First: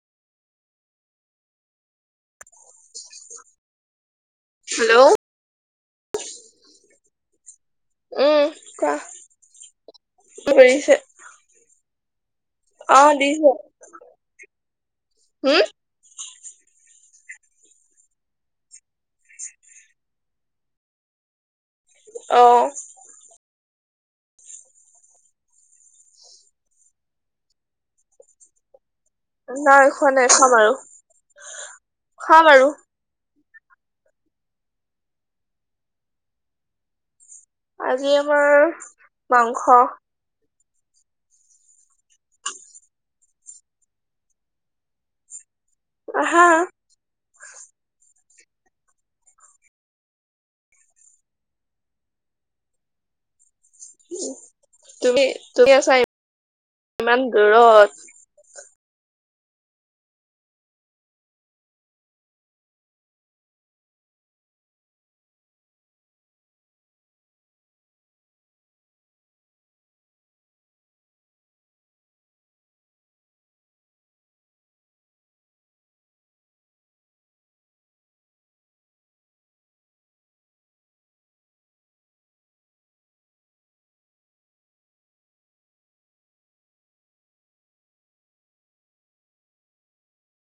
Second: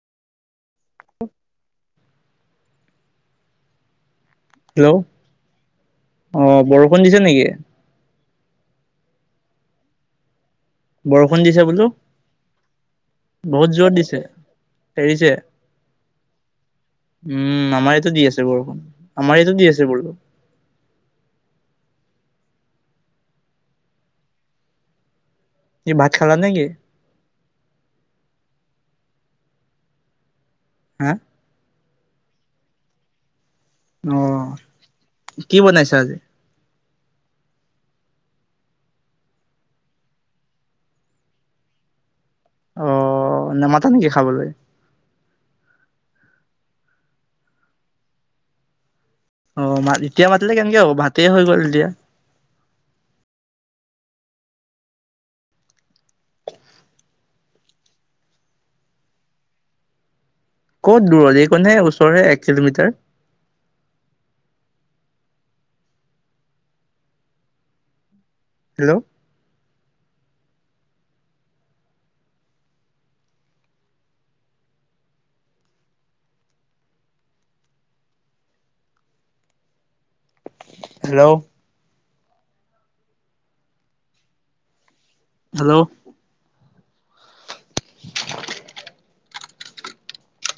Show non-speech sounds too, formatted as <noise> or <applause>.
<inaudible> Hello, অঁ বৰষুণ দিছে নেকি? উম কোৱা, <unintelligible> পৰিছে। বৰষুণ দিছে বোলো। অ দিছে বহুত জোৰত দিছে, এৰিছে। হম উম আমাৰ ইয়াতো দি আছে বৰষুণ, আমাৰ ইয়াতো দি আছে বোলো। অ। কি ভাত খালা নেকি? নাই খোৱা নাই খাম আৰু। হা? খাম আৰু। অ, কি বনাইছা আজি? আজি আমাৰ মাংস। অ নেমাতা নেকি খাবলৈ? আহা। অ মা এতিয়া মাতিলে কেনেকে হ'ব ভাতে হৈ গ'ল এতিয়া। ওম তুমি তুমি আছা ইমান দূৰত। ক'ত দূৰত এই কণহে ওচৰে এক কিলোমিটাৰ। হেল্ল'? হেল্ল'? হেল্ল'?